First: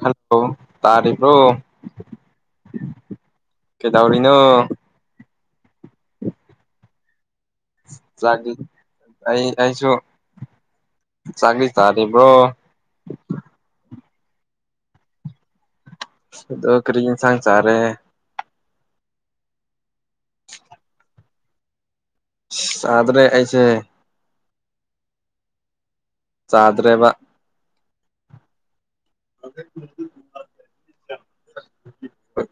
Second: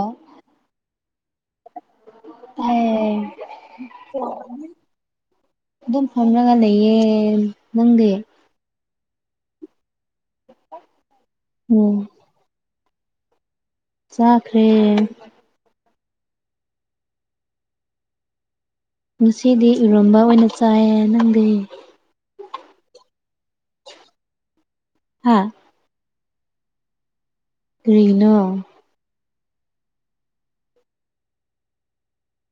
hello ꯇꯥꯔꯤꯕꯔꯣ ꯇꯥꯏꯌꯦ ꯀꯩꯗꯧꯔꯤꯅꯣ ꯑꯗꯨꯝ ꯐꯝꯔꯒ ꯂꯩꯌꯦ ꯅꯪꯗꯤ ꯆꯥꯛꯂꯤ ꯑꯩ ꯑꯩꯁꯨ ꯆꯥꯛꯂꯤ ꯑꯣ ꯇꯥꯔꯤꯕ꯭ꯔꯣ ꯆꯥꯈ꯭ꯔꯦ ꯗꯣ ꯀꯔꯤ ꯌꯦꯟꯁꯥꯡ ꯆꯥꯔꯦ ꯉꯁꯤꯗꯤ ꯏꯔꯣꯟꯕ ꯑꯣꯏꯅ ꯆꯥꯏꯌꯦ ꯅꯪꯗꯤ ꯆꯥꯗ꯭ꯔꯦ ꯑꯩꯁꯦ ꯍꯥꯥ ꯆꯥꯗ꯭ꯔꯦꯕ ꯀꯔꯤꯅꯣ [unintelligible]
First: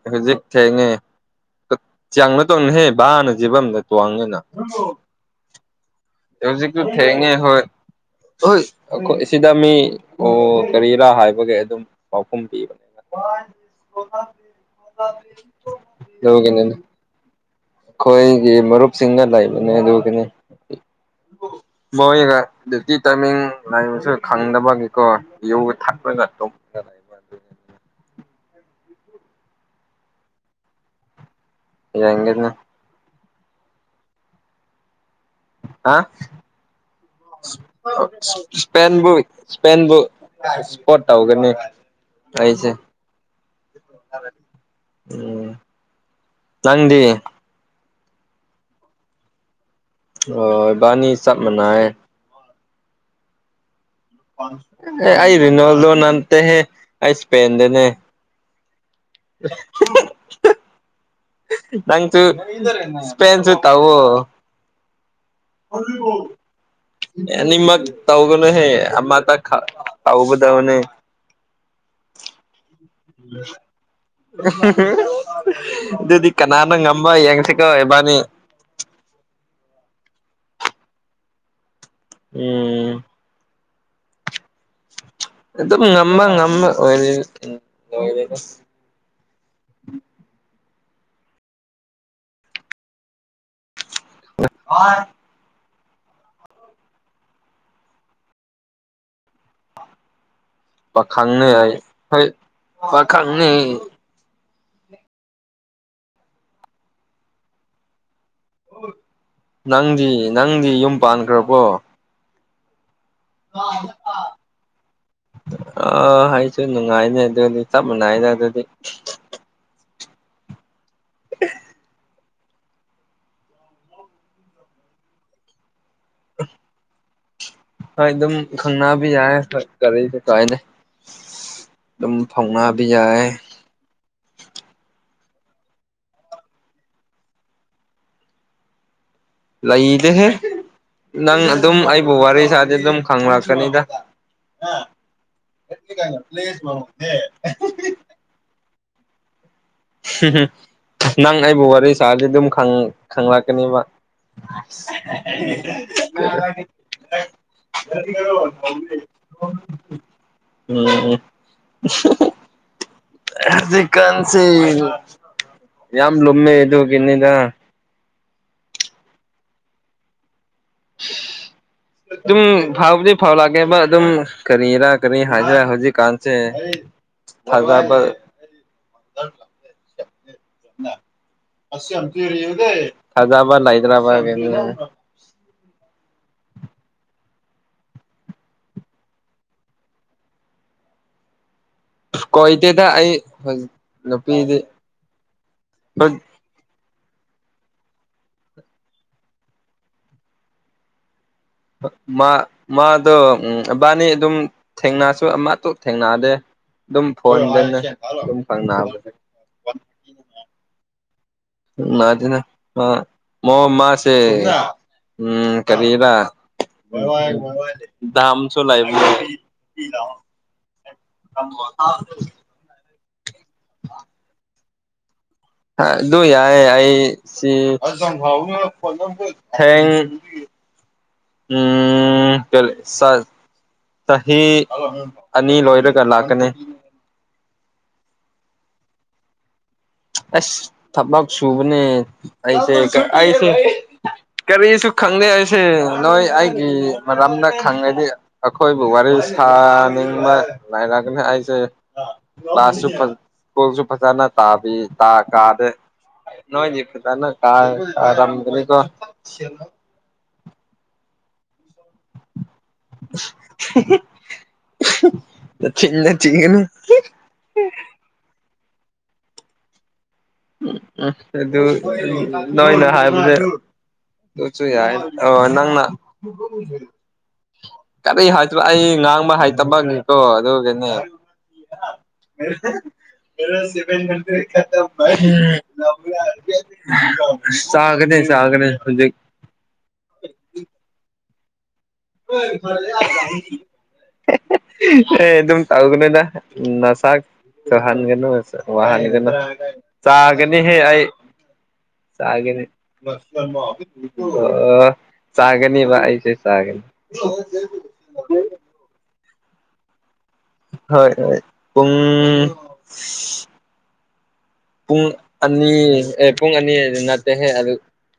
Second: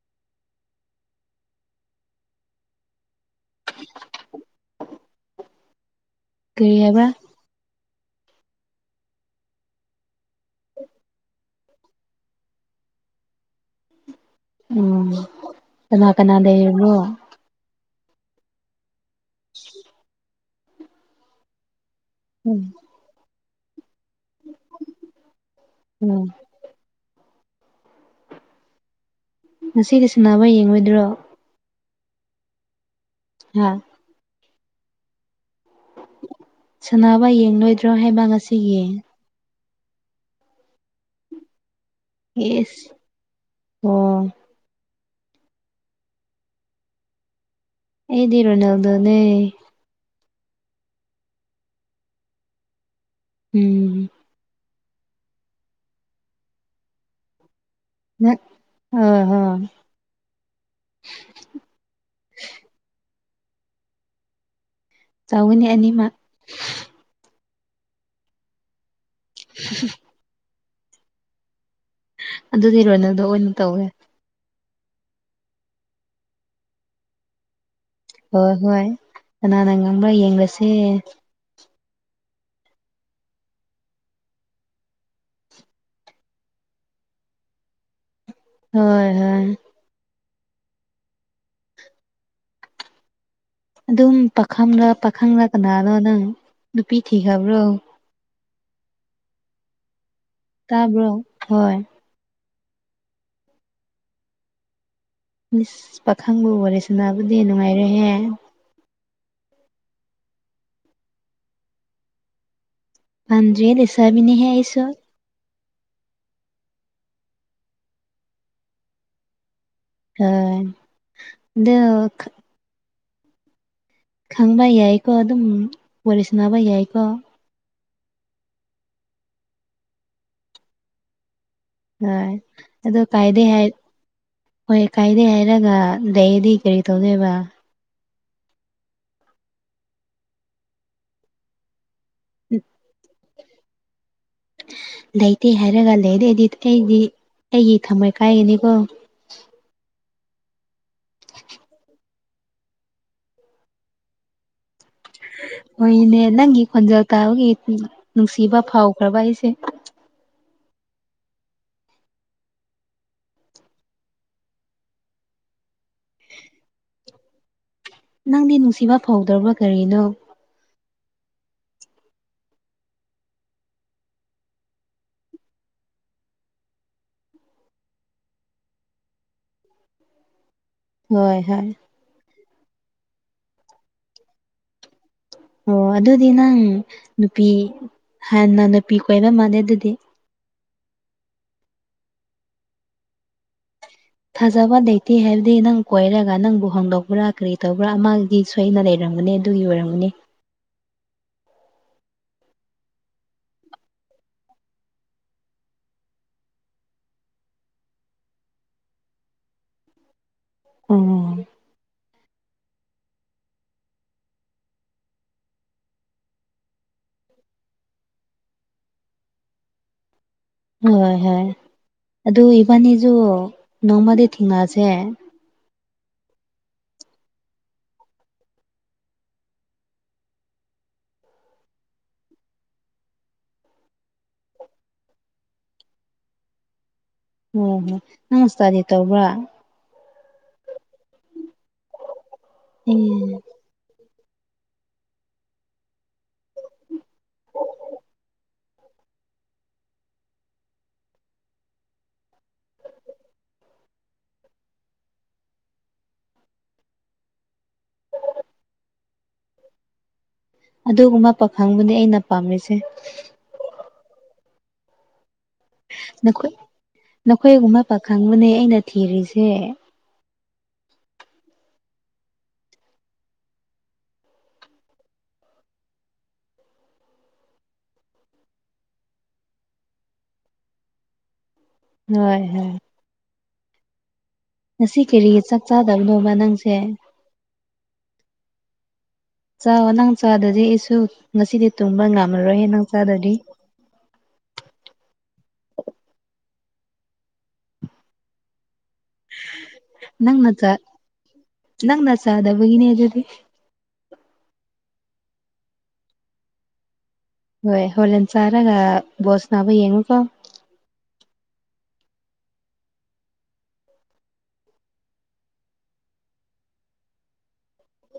ꯍꯧꯖꯤꯛ ꯊꯦꯡꯉꯦ ꯆꯥꯡꯅ ꯇꯧꯅꯍꯦ ꯚꯥꯅ ꯖꯤꯕꯗ ꯇ꯭ꯋꯥꯡꯉꯅ ꯑꯦꯖꯤꯛ ꯀꯔꯤ ꯀ ꯍꯥꯏꯕ꯭ꯔꯥ ꯊꯩ ꯅ ꯍꯣꯏ ꯑꯣꯏ ꯑꯩꯈꯣꯏ ꯁꯤꯗ ꯃꯤ ꯑꯣ ꯀꯔꯤꯔꯥ ꯍꯥꯏꯕꯒ ꯑꯗꯨꯝ ꯄꯥꯎꯈꯨꯝ ꯄꯤꯕꯅꯦ ꯎꯝ ꯀꯅꯥ ꯌ ꯀꯅꯥ ꯀꯅꯦ ꯂꯩꯔꯤꯕ꯭ꯔꯣ ꯑꯩꯈꯣꯏꯒꯤ ꯃꯔꯨꯞꯁꯤꯡꯅ ꯂꯩꯥꯛꯏꯕꯅꯦ ꯑꯗꯨꯅꯤ ꯕꯣꯔꯣꯏꯒ ꯎꯝ ꯗꯌꯨꯇꯤ ꯇꯥꯏꯃꯤꯡ ꯂꯩꯕꯁꯨ ꯈꯪꯗꯕꯒꯤꯀꯣ ꯌꯨꯒ ꯎꯝ ꯊꯠꯄꯒ ꯉꯁꯤꯗꯤ ꯁꯅꯕ ꯌꯦꯡꯉꯣꯏꯗ꯭ꯔꯣ ꯅ ꯍꯥꯝ ꯑ ꯁꯥꯟꯅꯕ ꯌꯦꯡꯂꯣꯏꯗ꯭ꯔꯣ ꯍꯥꯏꯕ ꯉꯁꯤꯒꯤ ꯁꯄꯦꯟꯕꯨ ꯁꯄꯕꯨ ꯁꯄꯣꯎꯒꯅꯤ ꯇꯥꯏꯁꯦ ꯏꯁ ꯑꯣ ꯑꯣ ꯅꯪꯗꯤ ꯑꯦꯗꯤ ꯔꯣꯅꯦꯜꯗꯣꯅꯦ ꯍ ꯏꯕꯥꯅꯤ ꯆꯞ ꯃꯥꯟꯅꯩ ꯎꯝ ꯑꯩ ꯔꯔꯤꯅꯥꯣꯜꯗꯣ ꯅꯥꯟꯇꯦ ꯍꯦ ꯑꯩ ꯏꯁꯄꯦꯟꯟꯗꯅꯦ ꯉ [unintelligible] ꯅꯪꯁꯨ ꯁꯄꯦꯟ ꯆꯠꯇ ꯇꯧꯒꯅꯤ ꯑꯅꯤꯃꯛ ꯅꯤ ꯃ ꯇꯥꯎꯒꯅꯣ ꯍꯦꯃ ꯊꯥꯎꯕꯗꯅꯦ ꯑꯗꯨꯗꯤꯔꯣꯏꯅꯗꯣ ꯑꯣꯏꯅ ꯇꯧꯋꯦ ꯑꯗꯨꯗꯤ ꯀꯅꯥꯅꯣ ꯉꯃ ꯌꯦꯡ ꯍꯣꯏ ꯍꯣꯏ ꯀꯅꯥꯅ ꯉꯪꯕ꯭ꯔꯥ ꯌꯦꯡꯕꯁꯦ ꯎꯝ ꯑꯗꯨꯝ ꯉꯃ ꯉꯃ ꯑꯣꯏ ꯍꯣꯏ ꯍꯣꯏ ꯑꯗꯨꯝ ꯄꯥꯈꯪꯥ ꯄꯥꯈꯪꯅꯥ ꯀꯅꯥꯅꯣ ꯅꯪ ꯅꯨꯄꯤ ꯊꯤꯈꯕ꯭ꯔꯣ ꯄ ꯇꯥꯕ꯭ꯔꯣ ꯈꯪꯅ ꯍꯣꯏ ꯍꯥꯏꯣꯏ ꯄ ꯈꯪꯅꯤ ꯃꯤꯁ ꯄꯥꯈꯪꯕ ꯋꯥꯔꯤꯔꯦꯁꯤꯅꯥꯕꯨꯗꯤ ꯅꯨꯡꯉꯥꯏꯔꯍꯦ ꯅꯪꯗꯤ ꯅꯪꯗꯤ ꯌꯨꯝ ꯄꯥꯟꯈ꯭ꯔꯕꯣ ꯄꯥꯟꯖꯌꯦ ꯗꯦꯁꯥ ꯃꯤꯅꯤꯍꯦ ꯍꯥꯏꯁ ꯑꯥ ꯑꯩꯁꯨ ꯅꯨꯡꯉꯥꯏꯅꯦ ꯑꯗꯨꯗꯤ ꯆꯞ ꯃꯥꯟꯅꯩꯗ ꯑꯗꯨꯗꯤ ꯍ ꯑꯗ ꯈꯪꯕ ꯌꯥꯏꯀꯣ ꯑꯗꯨꯝ ꯋꯥꯔꯤ ꯁꯥꯟꯕ ꯌꯥꯏꯀꯣ ꯍꯣꯏ ꯑꯗꯨꯝ ꯈꯪꯕꯤ ꯌꯥꯏ ꯍꯣꯏ ꯀꯔꯤꯁꯨꯦ ꯀꯥꯏꯅꯦ ꯍꯣꯏ ꯑꯗꯣ ꯀꯥꯏꯗꯦ ꯍꯥꯏ ꯍꯣꯏ ꯀꯥꯏꯗꯦ ꯍꯥꯏꯔꯒ ꯂꯩꯗꯤ ꯀꯔꯤ ꯇꯧꯗꯣꯏꯕ ꯂꯩꯗꯦꯍꯦ ꯅꯪ ꯑꯗꯨꯝ ꯑꯩꯕꯨ ꯋꯥꯔꯤ ꯁꯥꯗꯤ ꯑꯗꯨꯝ ꯈꯪꯂꯛꯀꯅꯤꯗ ꯂꯩꯇꯦ ꯍꯥꯏꯔꯒ ꯂꯩꯔꯦ ꯑꯗꯨꯗꯤ ꯑꯩꯗꯤ ꯑꯩꯒꯤ ꯊꯝꯃꯣꯏ ꯀꯥꯏꯒꯅꯤꯀꯣ ꯅꯪ ꯑꯩꯕꯨ ꯋꯥꯔꯤ ꯁꯥꯔꯗꯤ ꯑꯗꯨꯝ ꯈꯪꯂꯛꯀꯅꯤꯕ [unintelligible] ꯍꯣꯏꯅꯦ ꯅꯪꯒꯤ ꯈꯣꯟꯖꯦꯜ ꯇꯥꯕꯒꯤ ꯅꯨꯡꯁꯤꯕ ꯐꯥꯎꯈ꯭ꯔꯕ ꯑꯩꯁꯦ ꯎꯝ ꯆꯤ ꯀꯟꯁꯤ ꯌꯥꯝ ꯌꯥꯝ ꯂꯣꯃꯦꯦ ꯏ ꯀꯅꯤꯗ ꯅꯪꯗꯤ ꯅꯨꯡꯁꯤꯕ ꯐꯧꯗ꯭ꯔꯕ ꯀꯔꯤꯅꯣ [unintelligible] ꯑꯗꯨꯝ ꯐꯥꯎꯕꯗꯤ ꯐꯥꯎ ꯂꯥꯛꯀꯦꯕ ꯑꯗꯨꯝ ꯀꯔꯤꯔꯥ ꯀꯔꯤ ꯍꯥꯏꯁꯤꯔꯥ ꯍꯧꯖꯤꯛꯀꯥꯟꯁꯦ ꯊꯒꯥ ꯍꯣꯏ ꯍꯣꯏ ꯐꯖꯕꯥ ꯍꯗ꯭ꯔꯕꯥꯗ ꯑꯣ ꯑꯗꯨꯗꯤ ꯅꯪ ꯅꯨꯄꯤ ꯍꯥꯟꯅ ꯅꯨꯄꯤ ꯀꯣꯏꯕ ꯃꯥꯜꯂꯦ ꯑꯗꯨꯗꯤ ꯀꯣꯣꯏꯇꯦꯗ ꯑꯩ ꯍꯧꯖꯤ ꯊꯥꯖꯕ ꯂꯩꯇꯦ ꯍꯥꯏꯕꯗꯤ ꯅꯪ ꯀꯣꯏꯔꯒ ꯅꯪꯕꯨ ꯍꯣꯡꯗꯣꯛꯄ ꯀꯔꯤ ꯇꯧꯕ꯭ꯔꯥ ꯑꯃꯒꯤ ꯁꯣꯏ ꯑꯩꯅ ꯂꯩꯔꯝꯒꯅꯤ ꯑꯗꯨꯒꯤ ꯑꯣꯏꯔꯝꯒꯅꯤ ꯃꯥ ꯃꯥꯗꯣ ꯏꯕꯥꯅꯤ ꯑꯗꯨꯝ ꯊꯦꯡꯅꯁꯨ ꯑꯃꯇꯣꯛ ꯊꯦꯡꯅꯑꯗꯦ ꯑꯗꯨꯝ ꯐꯣꯟꯗꯅ ꯑꯗꯨꯝ ꯐꯪꯅꯕ ꯎ ꯅꯥꯗꯤꯅ ꯃ ꯃꯥꯁꯦ ꯎꯝ ꯀꯔꯤꯔ ꯝꯁꯨꯣ ꯂꯥꯏꯕ ꯍꯣꯏ ꯍꯣꯏ ꯑꯗꯨ ꯏꯕꯥꯅꯤꯁꯨ ꯅꯣꯡꯃꯗꯤ ꯊꯤꯡꯉꯛꯁꯦ ꯑꯗꯨ ꯌꯥꯌꯦ ꯑꯩ ꯁꯤ ꯊ ꯎꯝ ꯆꯂꯦ ꯆꯍꯤ ꯑꯅꯤ ꯂꯣꯏꯔꯒ ꯂꯥꯛꯀꯅꯤ ꯑꯣ ꯍꯣ ꯅꯪ ꯏꯁꯇꯗꯤ ꯇꯧꯕ꯭ꯔꯥ ꯑꯁ ꯊ ꯁꯨꯕꯅꯦ ꯑꯦ ꯑꯁꯦꯁꯨ ꯀꯔꯤꯁꯨ ꯈꯪꯗꯦ ꯑꯩꯁꯦ ꯅꯣꯏ ꯑꯩꯒꯤ ꯃꯔꯝꯗ ꯈꯪꯉꯗꯤ ꯑꯩꯈꯣꯏ ꯋꯥꯔꯤꯔꯤ ꯁꯥꯅꯤꯡꯕ ꯂꯥꯏꯔꯒꯅꯤ ꯍꯥꯏꯁꯦ ꯀ꯭ꯂꯥꯁꯁꯨ ꯐ ꯁ꯭ꯀꯨꯜꯁꯨ ꯐꯖꯅ ꯇꯥꯕꯤ ꯇꯥ ꯀꯥꯗꯦ ꯅꯣꯏꯗꯅ ꯀꯥ ꯀꯥꯔꯝꯒꯅꯤ ꯀꯣ ꯑꯗꯨꯒꯨꯝꯕ ꯄꯥꯈꯪꯕꯨꯅꯦ ꯑꯩꯅ ꯄꯥꯝꯂꯤꯁꯦ ꯆꯤꯡꯅ ꯅꯈꯣꯏ ꯆꯤꯡꯒꯅ ꯅꯈꯣꯏꯒꯨꯝꯕ ꯄꯥꯈꯪꯕꯅꯦ ꯑꯩꯅ ꯊꯤꯔꯤꯁꯦ ꯑꯗꯨ ꯂꯣꯏ ꯂ ꯍꯥꯏ ꯁꯨ ꯌꯥꯏ ꯑ ꯅꯪꯅ ꯀꯔꯤ ꯍꯥꯏꯗꯣ ꯑꯩ ꯉꯥꯡꯕ ꯍꯥꯏꯇꯕꯒꯦꯀꯣ ꯑꯗꯨꯒꯒꯤꯅꯦ ꯍꯣꯏ ꯃ ꯍꯣꯏ ꯁꯤꯃ ꯃꯔꯤ ꯉꯁꯤ ꯀꯔꯤ ꯆꯥꯛ ꯆꯥꯗꯕꯅꯣꯕ ꯅꯪꯁꯦ ꯆꯥꯒꯅꯦ ꯆꯥꯒꯅꯦ ꯍꯧ ꯆꯥꯛ ꯅꯪ ꯆꯥꯗꯗꯤ ꯑꯩꯁꯨ ꯉꯁꯤꯗꯤ ꯇꯨꯡꯕ ꯉꯝꯃꯔꯣꯏꯍꯦ ꯅꯪ ꯆꯥꯗꯤ ꯎꯝ ꯑꯦ ꯑꯗꯨꯝ ꯇꯧꯒꯅꯤꯨꯗ ꯅꯁꯥꯛ ꯆꯍꯟꯒꯅꯨ ꯋꯥꯟ ꯅ ꯅꯪꯅ ꯆꯥ ꯆꯥꯒꯅꯤꯍꯦ ꯑꯩ ꯅꯪꯅ ꯁꯥꯒꯦꯅꯦꯁ ꯆꯥꯗꯕꯒꯤꯅꯦ ꯑꯗꯨꯗꯤ ꯑꯣ ꯆꯒꯅꯤ ꯏꯁ ꯆꯒꯅꯤ ꯍꯣꯏ ꯍꯣꯔꯂꯦꯟ ꯆꯥꯔꯒ ꯕꯣꯁ ꯅꯥꯕ ꯌꯦꯡꯉꯨꯀꯣ ꯍꯣꯏ ꯍꯣꯏ ꯄꯨꯡ ꯄꯨꯡ ꯑꯅꯤ ꯑꯦ ꯄꯨꯡ ꯑꯅꯤ ꯑꯗꯨ ꯑꯗꯨ ꯅꯠꯇꯦꯍꯦ ꯑꯗꯨ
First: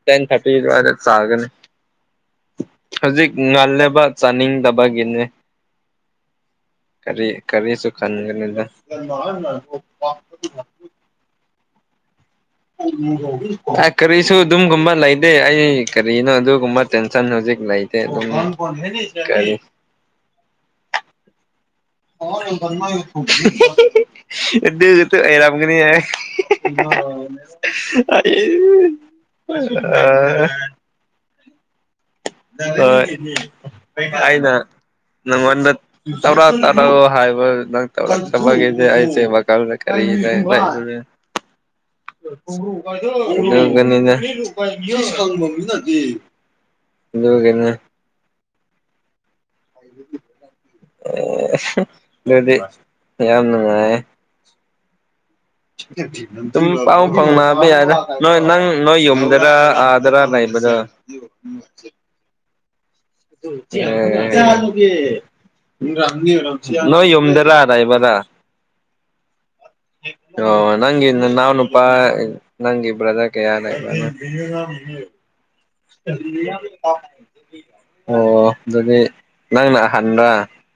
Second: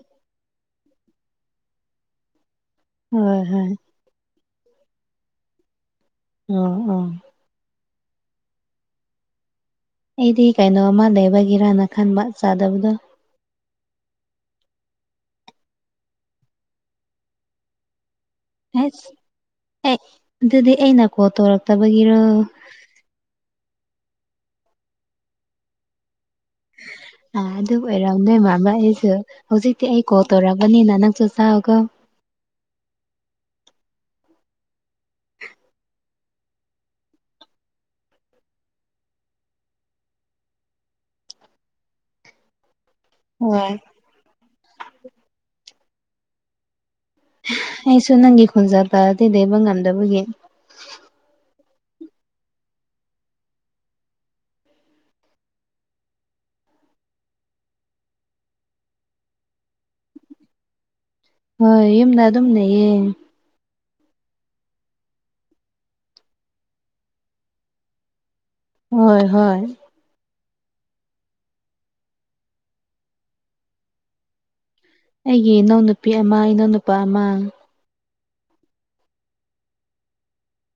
ꯇꯦꯟ ꯊꯔꯇꯤ ꯋꯥꯦ ꯆꯥꯒꯦꯅꯦ [unintelligible] ꯍꯧꯖꯤꯛ ꯍꯣꯏ ꯉꯜꯂꯦꯕ ꯆꯥꯅꯤꯡꯗꯕꯒꯤꯅꯦ ꯑꯣ ꯑꯣ ꯀꯔꯤ ꯀꯔꯤꯁꯨꯨ ꯈꯅꯤꯒꯅꯤꯗ ꯑꯩꯗꯤ ꯀꯩꯅꯣꯝ ꯑꯃ ꯂꯩꯕꯒꯤꯔꯅ ꯈꯟꯕ ꯆꯥꯗꯕꯗꯣ ꯍꯗꯤ ꯀꯔꯤꯁꯨ ꯑꯗꯨꯝꯒꯨꯝꯕ ꯂꯩꯇꯦ ꯑꯩ ꯀꯔꯤꯅꯣ ꯑꯗꯨꯒꯨꯝꯕ ꯇꯦꯟꯁꯟ ꯍꯧꯖꯤꯛ ꯂꯩꯇꯦ ꯑꯗꯨꯝ ꯍ ꯑꯦ ꯑꯗꯨꯗꯤ ꯑꯩꯅ ꯀꯣꯜ ꯇꯧꯔꯛꯇꯕꯒꯤꯔꯣ ꯁꯨ ꯑꯦꯔꯝꯒꯅꯤ ꯌꯥ ꯑꯥ ꯑꯗꯨ ꯑꯣꯏꯔꯝꯗꯣꯏ ꯃꯥꯟꯕ ꯑꯩꯁꯨ ꯍꯧꯖꯤꯛꯇꯤ ꯑꯩ ꯀꯣꯜ ꯑ ꯇꯧꯔꯛꯄꯅꯤꯅ ꯅꯪꯁꯨ ꯆꯥꯎꯀꯣ ꯑꯩꯅ ꯅꯪꯉꯣꯟꯗ ꯇꯧꯔ ꯑꯣ ꯍꯥꯏꯕ ꯅ ꯆꯒꯤꯁꯦ ꯑꯩꯁꯦ ꯋꯥꯜꯗ ꯀꯔꯤ [inaudible] ꯍꯣꯏ ꯒꯅꯤꯅꯦ ꯑꯩꯁꯨ ꯅꯪꯒꯤ ꯈꯨꯟꯖꯥ ꯇꯥꯔꯗꯤ ꯂꯩꯦꯕ ꯉꯝꯗꯕꯒꯤ ꯑꯦ ꯑꯗꯨꯗꯤ ꯌꯥꯝ ꯅꯨꯡꯉꯥꯏꯌꯦ ꯎꯝ ꯑꯗꯨꯝ ꯄꯥꯎ ꯐꯥꯎꯅꯕ ꯌꯥꯗ꯭ꯔꯥ ꯅꯣꯏ ꯅꯪ ꯅꯣꯏ ꯌꯨꯝꯗꯔ ꯑꯥꯗꯔꯥ ꯂꯩꯕ꯭ꯔꯥ ꯌ [unintelligible] ꯍꯣꯏ ꯌꯨꯝꯗ ꯑꯗꯨꯝꯅꯦꯌꯦ ꯑꯗꯨꯨꯒꯤ ꯌꯗꯦ ꯌꯨꯝꯗꯔ ꯂꯥꯏꯔꯕꯔ ꯍꯣꯏ ꯍꯣꯏ ꯑꯣ ꯅꯪ ꯏ ꯅꯅꯥꯅꯄꯥ ꯅꯪ ꯏꯕ꯭ꯔꯗ ꯀ ꯌꯥꯅ ꯏꯕ ꯑꯩꯦ ꯅꯣ [unintelligible] ꯑꯣ ꯑꯗꯨꯗꯤ ꯅꯪꯅ ꯍꯥꯏꯅꯗ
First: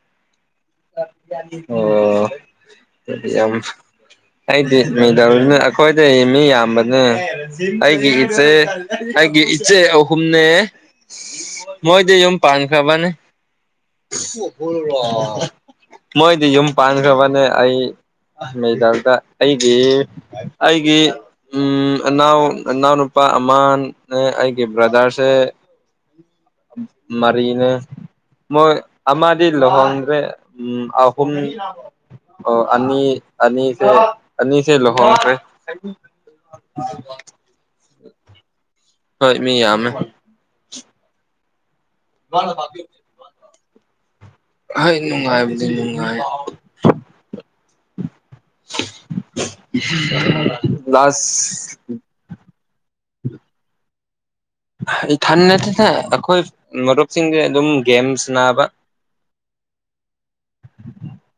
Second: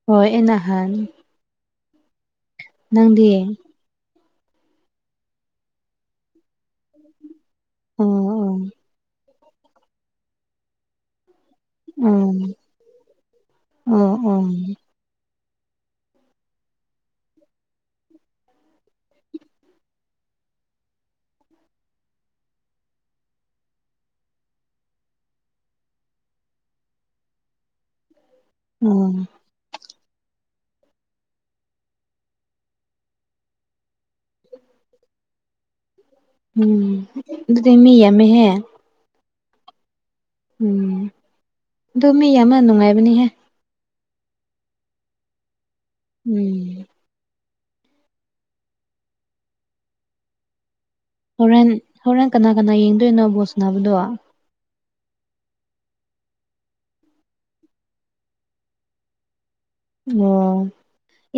ꯍꯣꯏ ꯑꯅꯍꯥꯟ ꯑꯣ ꯌꯥꯝ ꯑꯩꯗꯤꯗꯧꯅꯦ ꯑꯩꯈꯣꯏꯗ ꯃꯤ ꯌꯥꯝꯕꯅꯦ ꯑꯩꯒꯤ ꯑꯣ ꯏꯆꯦ ꯑꯣ ꯑꯩꯒꯤ ꯏꯆꯦ ꯑꯍꯨꯝꯅꯦ ꯃꯣꯏꯗꯤ ꯌꯣꯟ ꯎꯝ ꯄꯥꯥꯟ ꯈꯕꯅꯦ ꯑꯣ ꯑꯣ ꯃꯣꯏꯗꯤ ꯌꯨꯝ ꯄꯥꯟꯈ꯭ꯔꯕꯅꯦ ꯑꯩ ꯑꯃꯩꯜꯗ ꯑꯩꯒꯤ ꯑꯩꯒꯤ ꯎꯝ ꯅꯅꯥꯎ ꯅꯅꯥꯎꯅ ꯅꯨꯄꯥ ꯑꯃꯅꯦ ꯑꯩꯒꯤ ꯕ꯭ꯔꯗꯔꯁꯦ ꯃꯔꯤꯅꯦ ꯃꯣꯏ ꯑꯣ ꯑꯗꯤ ꯂꯍꯣꯡ꯭ꯔꯦ ꯎꯝ ꯑꯍꯨꯝ ꯑꯣ ꯑꯅꯤ ꯑꯅꯤꯁꯦ ꯑꯅꯤꯁꯦ ꯂꯨꯍꯣꯡꯉꯈ꯭ꯔꯦ ꯎꯝ ꯑꯗꯨꯗꯤ ꯃꯤ ꯌꯥꯝꯃꯦꯍꯦ ꯍꯣꯏ ꯃꯤ ꯌꯥꯝꯃꯦ ꯎꯝ ꯑꯗꯨ ꯃꯤ ꯌꯥꯝꯅ ꯅꯨꯡꯉꯥꯏꯕꯅꯤꯍꯦ ꯍ ꯂꯅꯨꯡ ꯎꯝ ꯂ [unintelligible] [unintelligible] ꯍꯣꯔꯦꯟ ꯍꯣꯔꯦꯟ ꯀꯅꯥ ꯀꯅꯥ ꯌꯦꯡꯗꯣꯏꯅꯣ ꯕꯣꯜ ꯁꯅꯥꯕꯗꯣ ꯏꯊꯟ ꯅꯠꯇꯦꯗ ꯑꯩꯈꯣꯏ ꯃꯔꯨꯞꯁꯤꯡꯒ ꯑꯗꯨꯝ ꯒꯦꯝ ꯁꯥꯅꯥꯕ ꯑꯣ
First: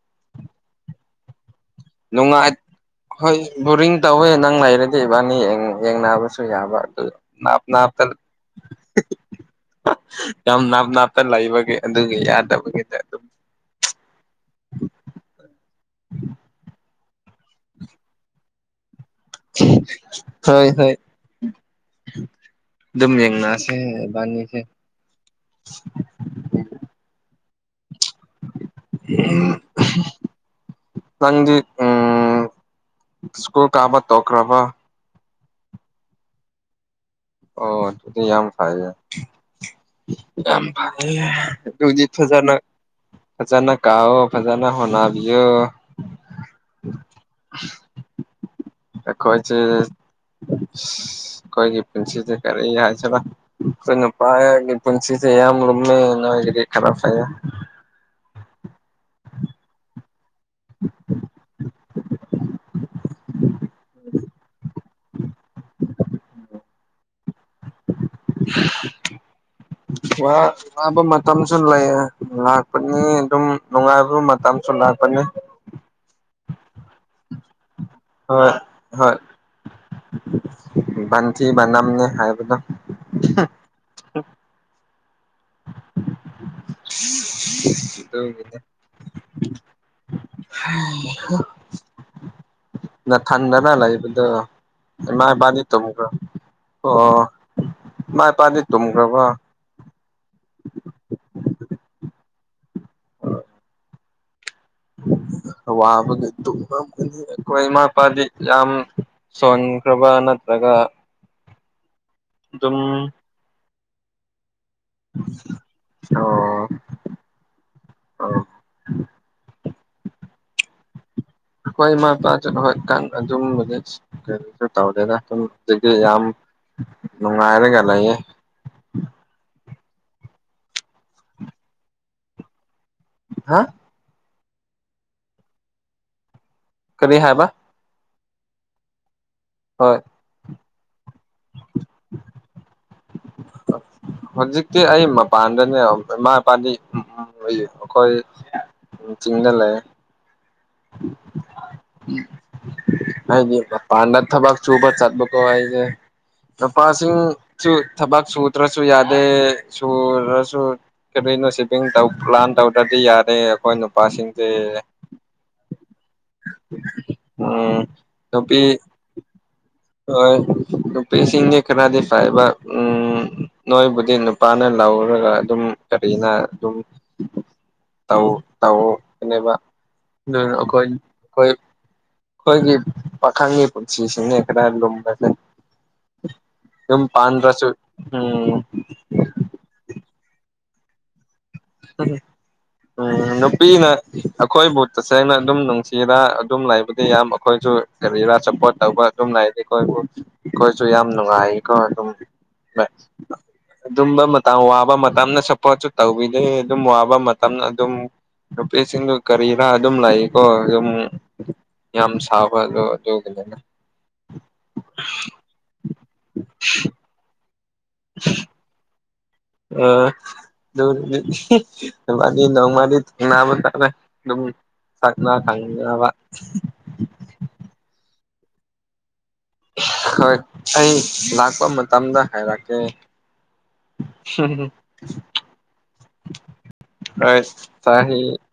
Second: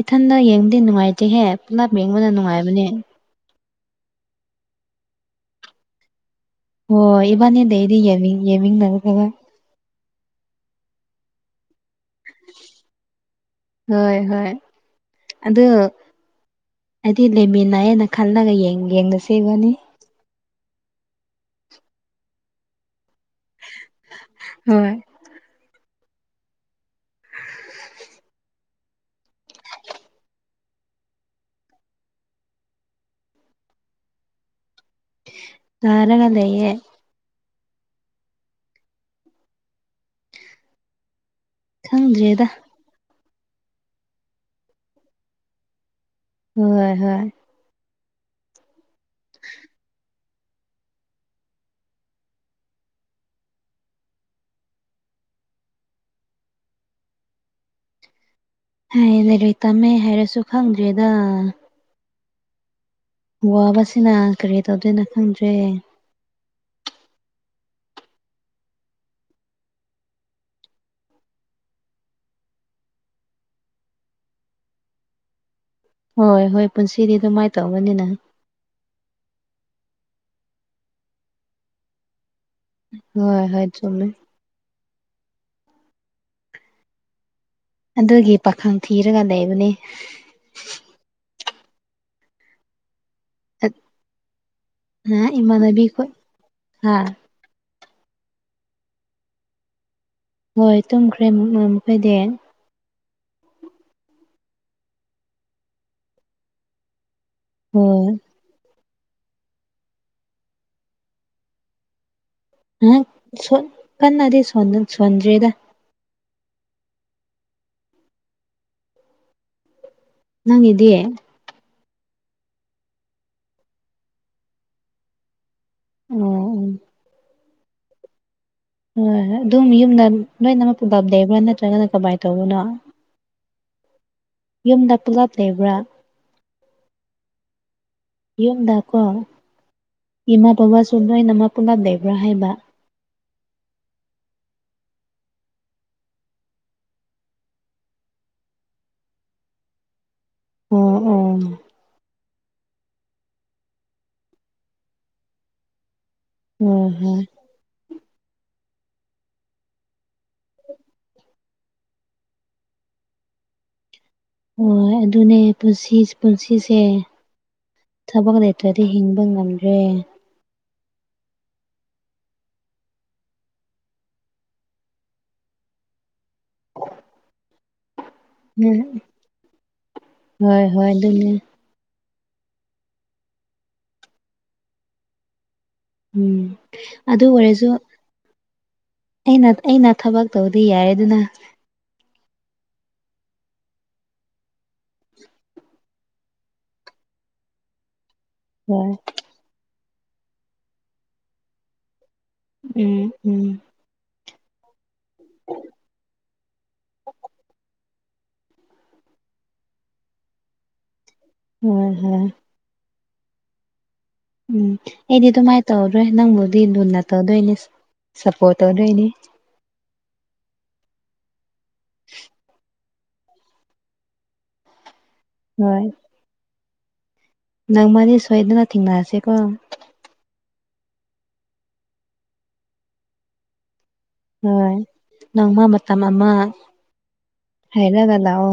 ꯏꯊꯟꯗ ꯌꯦꯡꯕꯗꯤ ꯅꯨꯡꯉꯥꯏꯇꯦꯍꯦ ꯄꯨꯂꯞ ꯌꯦꯡꯕꯅ ꯅꯨꯡꯉꯥꯏ ꯅꯨꯡꯉꯥꯏꯕꯅꯦ ꯍꯣꯏ ꯕꯣꯔꯤꯡ ꯇꯧꯋꯦ ꯅꯪ ꯂꯩꯔꯗꯤ ꯏꯕꯥꯅꯤ ꯌꯦꯡꯅꯕꯁꯨ ꯌꯥꯕ ꯑꯗꯨ ꯍꯣꯏ ꯏꯕꯥꯅꯤ ꯅꯥꯞ ꯂꯩꯔꯗꯤ ꯅꯥꯞꯀ ꯌꯦꯡꯃꯤꯟꯅꯒꯗꯕ ꯌꯥꯝ ꯅꯥꯞ ꯅꯥꯞꯇ ꯂꯩꯕꯒꯤ ꯑꯗꯨꯒꯤ ꯌꯥꯗꯕꯒꯤꯅꯦ ꯑꯗꯨꯝ ꯍꯣꯏ ꯍꯣꯏ ꯑꯗꯨ ꯍꯥꯏꯗꯤ ꯂꯩꯃꯤꯟꯅꯌꯦꯅ ꯈꯜꯂꯒ ꯌꯦꯡꯅꯁꯤ ꯢꯕꯅꯤ ꯍꯣꯏ ꯍꯣꯏ ꯑꯗꯨꯝ ꯌꯦꯡꯅꯁꯦ ꯢꯕꯥꯅꯤꯗꯤ ꯍꯣꯏ [unintelligible] ꯅꯪꯗꯤ ꯎꯝ ꯁ꯭ꯀꯨꯜ ꯀꯥꯕ ꯇꯣꯛꯈ꯭ꯔꯕ ꯅꯥꯔꯒ ꯂꯩꯌꯦ ꯑꯣ ꯑꯗꯨꯗꯤ ꯌꯥꯝ ꯐꯩꯌꯦ ꯌꯥꯝ ꯐꯩꯌꯦ ꯈꯪꯗ꯭ꯔꯦꯗ ꯐꯖꯅ ꯐꯖꯅ ꯀꯥꯎꯑꯣ ꯐꯖꯅ ꯍꯣꯠꯅꯕꯤꯌꯣ ꯍꯣꯏ ꯍꯣꯏ ꯑꯩꯈꯣꯏꯁꯦ ꯑꯩꯈꯣꯏꯒꯤ ꯄꯨꯟꯁꯤꯁꯦ ꯀꯔꯤ ꯍꯥꯏꯁꯤꯔ ꯑꯩꯈꯣꯏ ꯅꯨꯄꯥꯒꯤ ꯄꯨꯟꯁꯤꯁꯦ ꯌꯥꯝ ꯂꯨꯝꯃꯦ ꯅꯣꯢꯒꯤꯗꯤ ꯈꯥꯔ ꯐꯩꯌꯦ ꯍꯥꯏꯌꯦ ꯂꯩꯔ ꯇꯝꯃꯦ ꯍꯥꯏꯔꯁꯨ ꯈꯪꯗ꯭ꯔꯦꯗ [unintelligible] ꯋꯥꯕꯁꯤꯅ ꯀꯔꯤ ꯇꯧꯗꯣꯏꯅ ꯈꯪꯗ꯭ꯔꯦ ꯋꯥ ꯋꯥꯕ ꯃꯇꯝꯁꯨ ꯂꯩ ꯂꯥꯛꯄꯅꯤ ꯑꯗꯨꯝ ꯅꯨꯡꯉꯥꯏꯕ ꯃꯇꯝꯁꯨ ꯂꯥꯛꯄꯅꯤ ꯍꯣꯏ ꯍꯣꯏ ꯄꯨꯟꯁꯤꯗꯤ ꯑꯗꯨꯃꯥꯏꯅ ꯇꯧꯕꯅꯤꯅ ꯍꯣꯏ ꯍꯣꯏ ꯕꯟꯊꯤ ꯃꯅꯝꯅꯦ ꯍꯥꯏꯕꯗꯣ ꯍꯣꯏ ꯍꯣꯏ ꯆꯨꯝꯃꯤ [unintelligible] ꯑꯗꯨꯒꯤ ꯄꯥꯈꯪ ꯊꯤꯔꯒ ꯂꯩꯕꯅꯤ ꯍꯩ ꯍꯣ ꯅꯊꯟꯗꯔ ꯂꯩꯥꯕꯗꯣ ꯢꯃꯥ ꯏꯄꯥꯗꯤ ꯏꯃꯥꯟꯅꯕꯤ ꯇꯨꯝꯈ꯭ꯔ ꯈꯣꯏ ꯍꯥ ꯑꯣ ꯢꯃꯥ ꯏꯄꯥꯗꯤ ꯇꯨꯝꯒ꯭ꯔꯕ ꯍꯣꯏ ꯇꯨꯝꯈ꯭ꯔꯦ ꯃꯈꯣꯏꯗꯤ ꯋꯥꯕꯒꯤ ꯇꯝꯔꯝꯒꯅꯤ ꯑꯩꯈꯣꯏ ꯏꯃꯥ ꯍꯣꯏ ꯏꯄꯥꯗꯤ ꯌꯥꯝ ꯁꯣꯟꯈ꯭ꯔꯕ ꯅꯠꯇ꯭ꯔꯒ ꯑꯗꯨꯝ ꯍꯥ ꯀꯟꯅꯗꯤ ꯁꯣꯟꯗ꯭ꯔꯤꯗ ꯑꯣ ꯅꯪꯒꯤꯗꯤ ꯑꯈꯣꯏ ꯏꯃꯥ ꯏꯄꯥꯁꯨ ꯍꯣꯏ ꯑꯗꯨꯝ ꯍꯧꯖꯤꯛ ꯀꯩꯅꯣ ꯇꯧꯗꯦꯗ ꯑꯗꯨꯝ ꯑꯗꯨꯒꯤ ꯌꯥꯝ ꯑꯣ ꯑꯣ ꯅꯨꯡꯉꯥꯏꯔꯒ ꯂꯩꯌꯦ ꯍꯣꯏ ꯑꯗꯨꯝ ꯌꯨꯝꯗ ꯂꯣꯏꯅꯃꯛ ꯄꯨꯂꯞ ꯂꯩꯕ꯭ꯔꯥ ꯅꯠꯇ꯭ꯔꯒꯅ ꯀꯃꯥꯏꯅ ꯇꯧꯕꯅꯣ ꯍꯥ ꯌꯨꯝꯗ ꯄꯨꯂꯞ ꯂꯩꯕ꯭ꯔꯥ ꯀꯔꯤ ꯍꯥꯏꯕ ꯌꯨꯝꯗꯀꯣ ꯍꯣꯏ ꯏꯃꯥ ꯕꯥꯕꯥꯁꯨ ꯂꯣꯢꯅꯃꯛ ꯄꯨꯨꯝꯂꯞ ꯂꯩꯕ꯭ꯔꯥ ꯍꯥꯏꯕ ꯍꯧꯖꯤꯛꯇꯤ ꯑꯩ ꯃꯄꯥꯟꯗꯅꯦ ꯏꯃꯥ ꯏꯄꯥꯗꯤ ꯃꯈꯣꯏ ꯆꯤꯡꯗ ꯂꯩꯌꯦ ꯑꯣ ꯑꯣ ꯍꯥꯏ ꯄꯥꯟꯗ ꯊꯕꯒ ꯆꯕ ꯆꯠꯕꯀ ꯍꯥꯏꯏꯁꯦ ꯍꯣꯏ ꯅꯄꯥꯁꯤꯡꯁꯨ ꯊꯕꯛ ꯁꯨꯇ꯭ꯔꯁꯨ ꯌꯥꯗꯦ ꯁ ꯑꯗꯨꯔꯁꯨ ꯀꯔꯤꯅꯣ ꯁꯤꯚꯤꯡꯧ ꯄ꯭ꯂꯥꯟ ꯇꯧꯗ꯭ꯔꯗꯤ ꯌꯥꯔꯦ ꯑꯩꯈꯣꯏ ꯅꯨꯄꯥꯁꯤꯡ ꯍꯣꯏ ꯑꯗꯨꯅꯦ ꯄꯨꯟꯁꯤ ꯄꯨꯟꯁꯤꯁꯦ ꯎꯝ ꯊꯕꯛ ꯅꯨꯄꯤ ꯂꯩꯇ꯭ꯔꯗꯤ ꯍꯤꯡꯕ ꯉꯝꯗ꯭ꯔꯦ ꯍꯣꯏ ꯄꯦꯁꯤꯡꯅꯦ ꯈꯅꯥꯗꯤ ꯐꯥꯏꯕ ꯎꯝ ꯅꯣꯏꯕꯨꯗꯤ ꯅꯨꯄꯥꯅ ꯂꯧꯔꯒ ꯑꯗꯨꯝ ꯀꯔꯤꯅ ꯑꯗꯨꯝ ꯇꯥꯎ ꯇꯎ ꯎꯝ ꯀꯕ ꯍꯣꯏ ꯑꯩꯈꯣꯏ ꯍꯣꯏ ꯑꯗꯨꯅꯦ ꯑꯩꯈꯣꯏ ꯑꯩꯈꯣꯏꯒꯤ ꯄꯥꯈꯪꯒꯤ ꯄꯨꯟꯁꯤꯁꯤꯅꯦ ꯀꯗꯥ ꯂꯨꯝꯕ ꯂꯩ ꯎꯝ ꯑꯗꯨ ꯄꯗ꯭ꯔꯁꯨ ꯎꯝ ꯑꯩꯅ ꯑꯩꯅ ꯊꯕꯛ ꯇꯧꯗꯤ ꯌꯥꯔꯦ ꯑꯗꯨꯅ ꯐꯦ ꯎꯝ ꯅꯨꯄꯤꯅ ꯑꯩꯈꯣꯏꯕꯨ ꯇꯁꯦꯡꯅ ꯑꯗꯨꯝ ꯅꯨꯡꯁꯤꯔ ꯑꯗꯨꯝ ꯂꯩꯕꯗꯤ ꯌꯥꯝ ꯑꯩꯈꯣꯏꯁꯨ ꯀꯔꯤꯔꯥ ꯁꯄꯣꯔꯠ ꯍꯣꯏ ꯇꯧꯕ ꯑꯗꯨꯝ ꯂꯩꯗꯤ ꯑꯩꯈꯣꯏꯕꯨ ꯑꯩꯈꯣꯏꯁꯨ ꯌꯥꯝ ꯅꯨꯡꯉꯥꯏꯀꯣ ꯑꯗꯨꯝ ꯎꯝ ꯎꯝ ꯑꯗꯨꯝꯕ ꯃ ꯃꯇꯝ ꯋꯥꯕ ꯃ ꯃꯇꯝꯅ ꯆꯄ ꯆ ꯇꯧ ꯑ ꯑꯗꯨꯝ ꯋꯥꯕ ꯃꯇꯝꯗ ꯑꯗꯨꯝ ꯅꯨꯄꯤꯁꯤꯡꯗꯨ ꯀꯔꯤꯔꯥ ꯑꯗꯨꯝ ꯂꯥꯛꯏꯀꯣ ꯑꯗꯨꯝ ꯍꯣꯏ ꯌꯥꯝ ꯍꯣꯏ ꯁꯥꯕꯗꯣ ꯑꯗꯨꯒꯤꯅꯤꯅ ꯎꯝ ꯑꯩꯗꯤ ꯑꯗꯨꯃꯥꯏꯅ ꯇꯧꯔꯗ꯭ꯔꯣꯏ ꯅꯪꯕꯨꯗꯤ ꯂꯨꯟꯅ ꯇꯧꯗꯣꯏꯅꯤ ꯁꯞꯄꯣꯔꯠ ꯇꯧꯗꯣꯏꯅꯤ ꯑ ꯃꯥꯅꯤ ꯅꯣꯡꯃꯔꯤ ꯅꯥꯕ ꯇꯔꯦ ꯑꯗꯨꯝꯅꯥ ꯈꯪꯕ ꯅꯪ ꯃꯔꯤ ꯁꯣꯏꯗꯅ ꯊꯦꯡꯅꯔꯁꯤꯦꯀꯣ ꯍꯣꯏ ꯑꯩ ꯂꯥꯛꯄ ꯃꯇꯝꯗ ꯍꯥꯏꯔꯛꯀꯦ ꯍꯣꯏ ꯅꯣꯡꯃ ꯃꯇꯝ ꯑꯃ ꯑꯩ ꯆ ꯍꯥꯏꯔꯒ ꯂꯥꯛꯑꯣ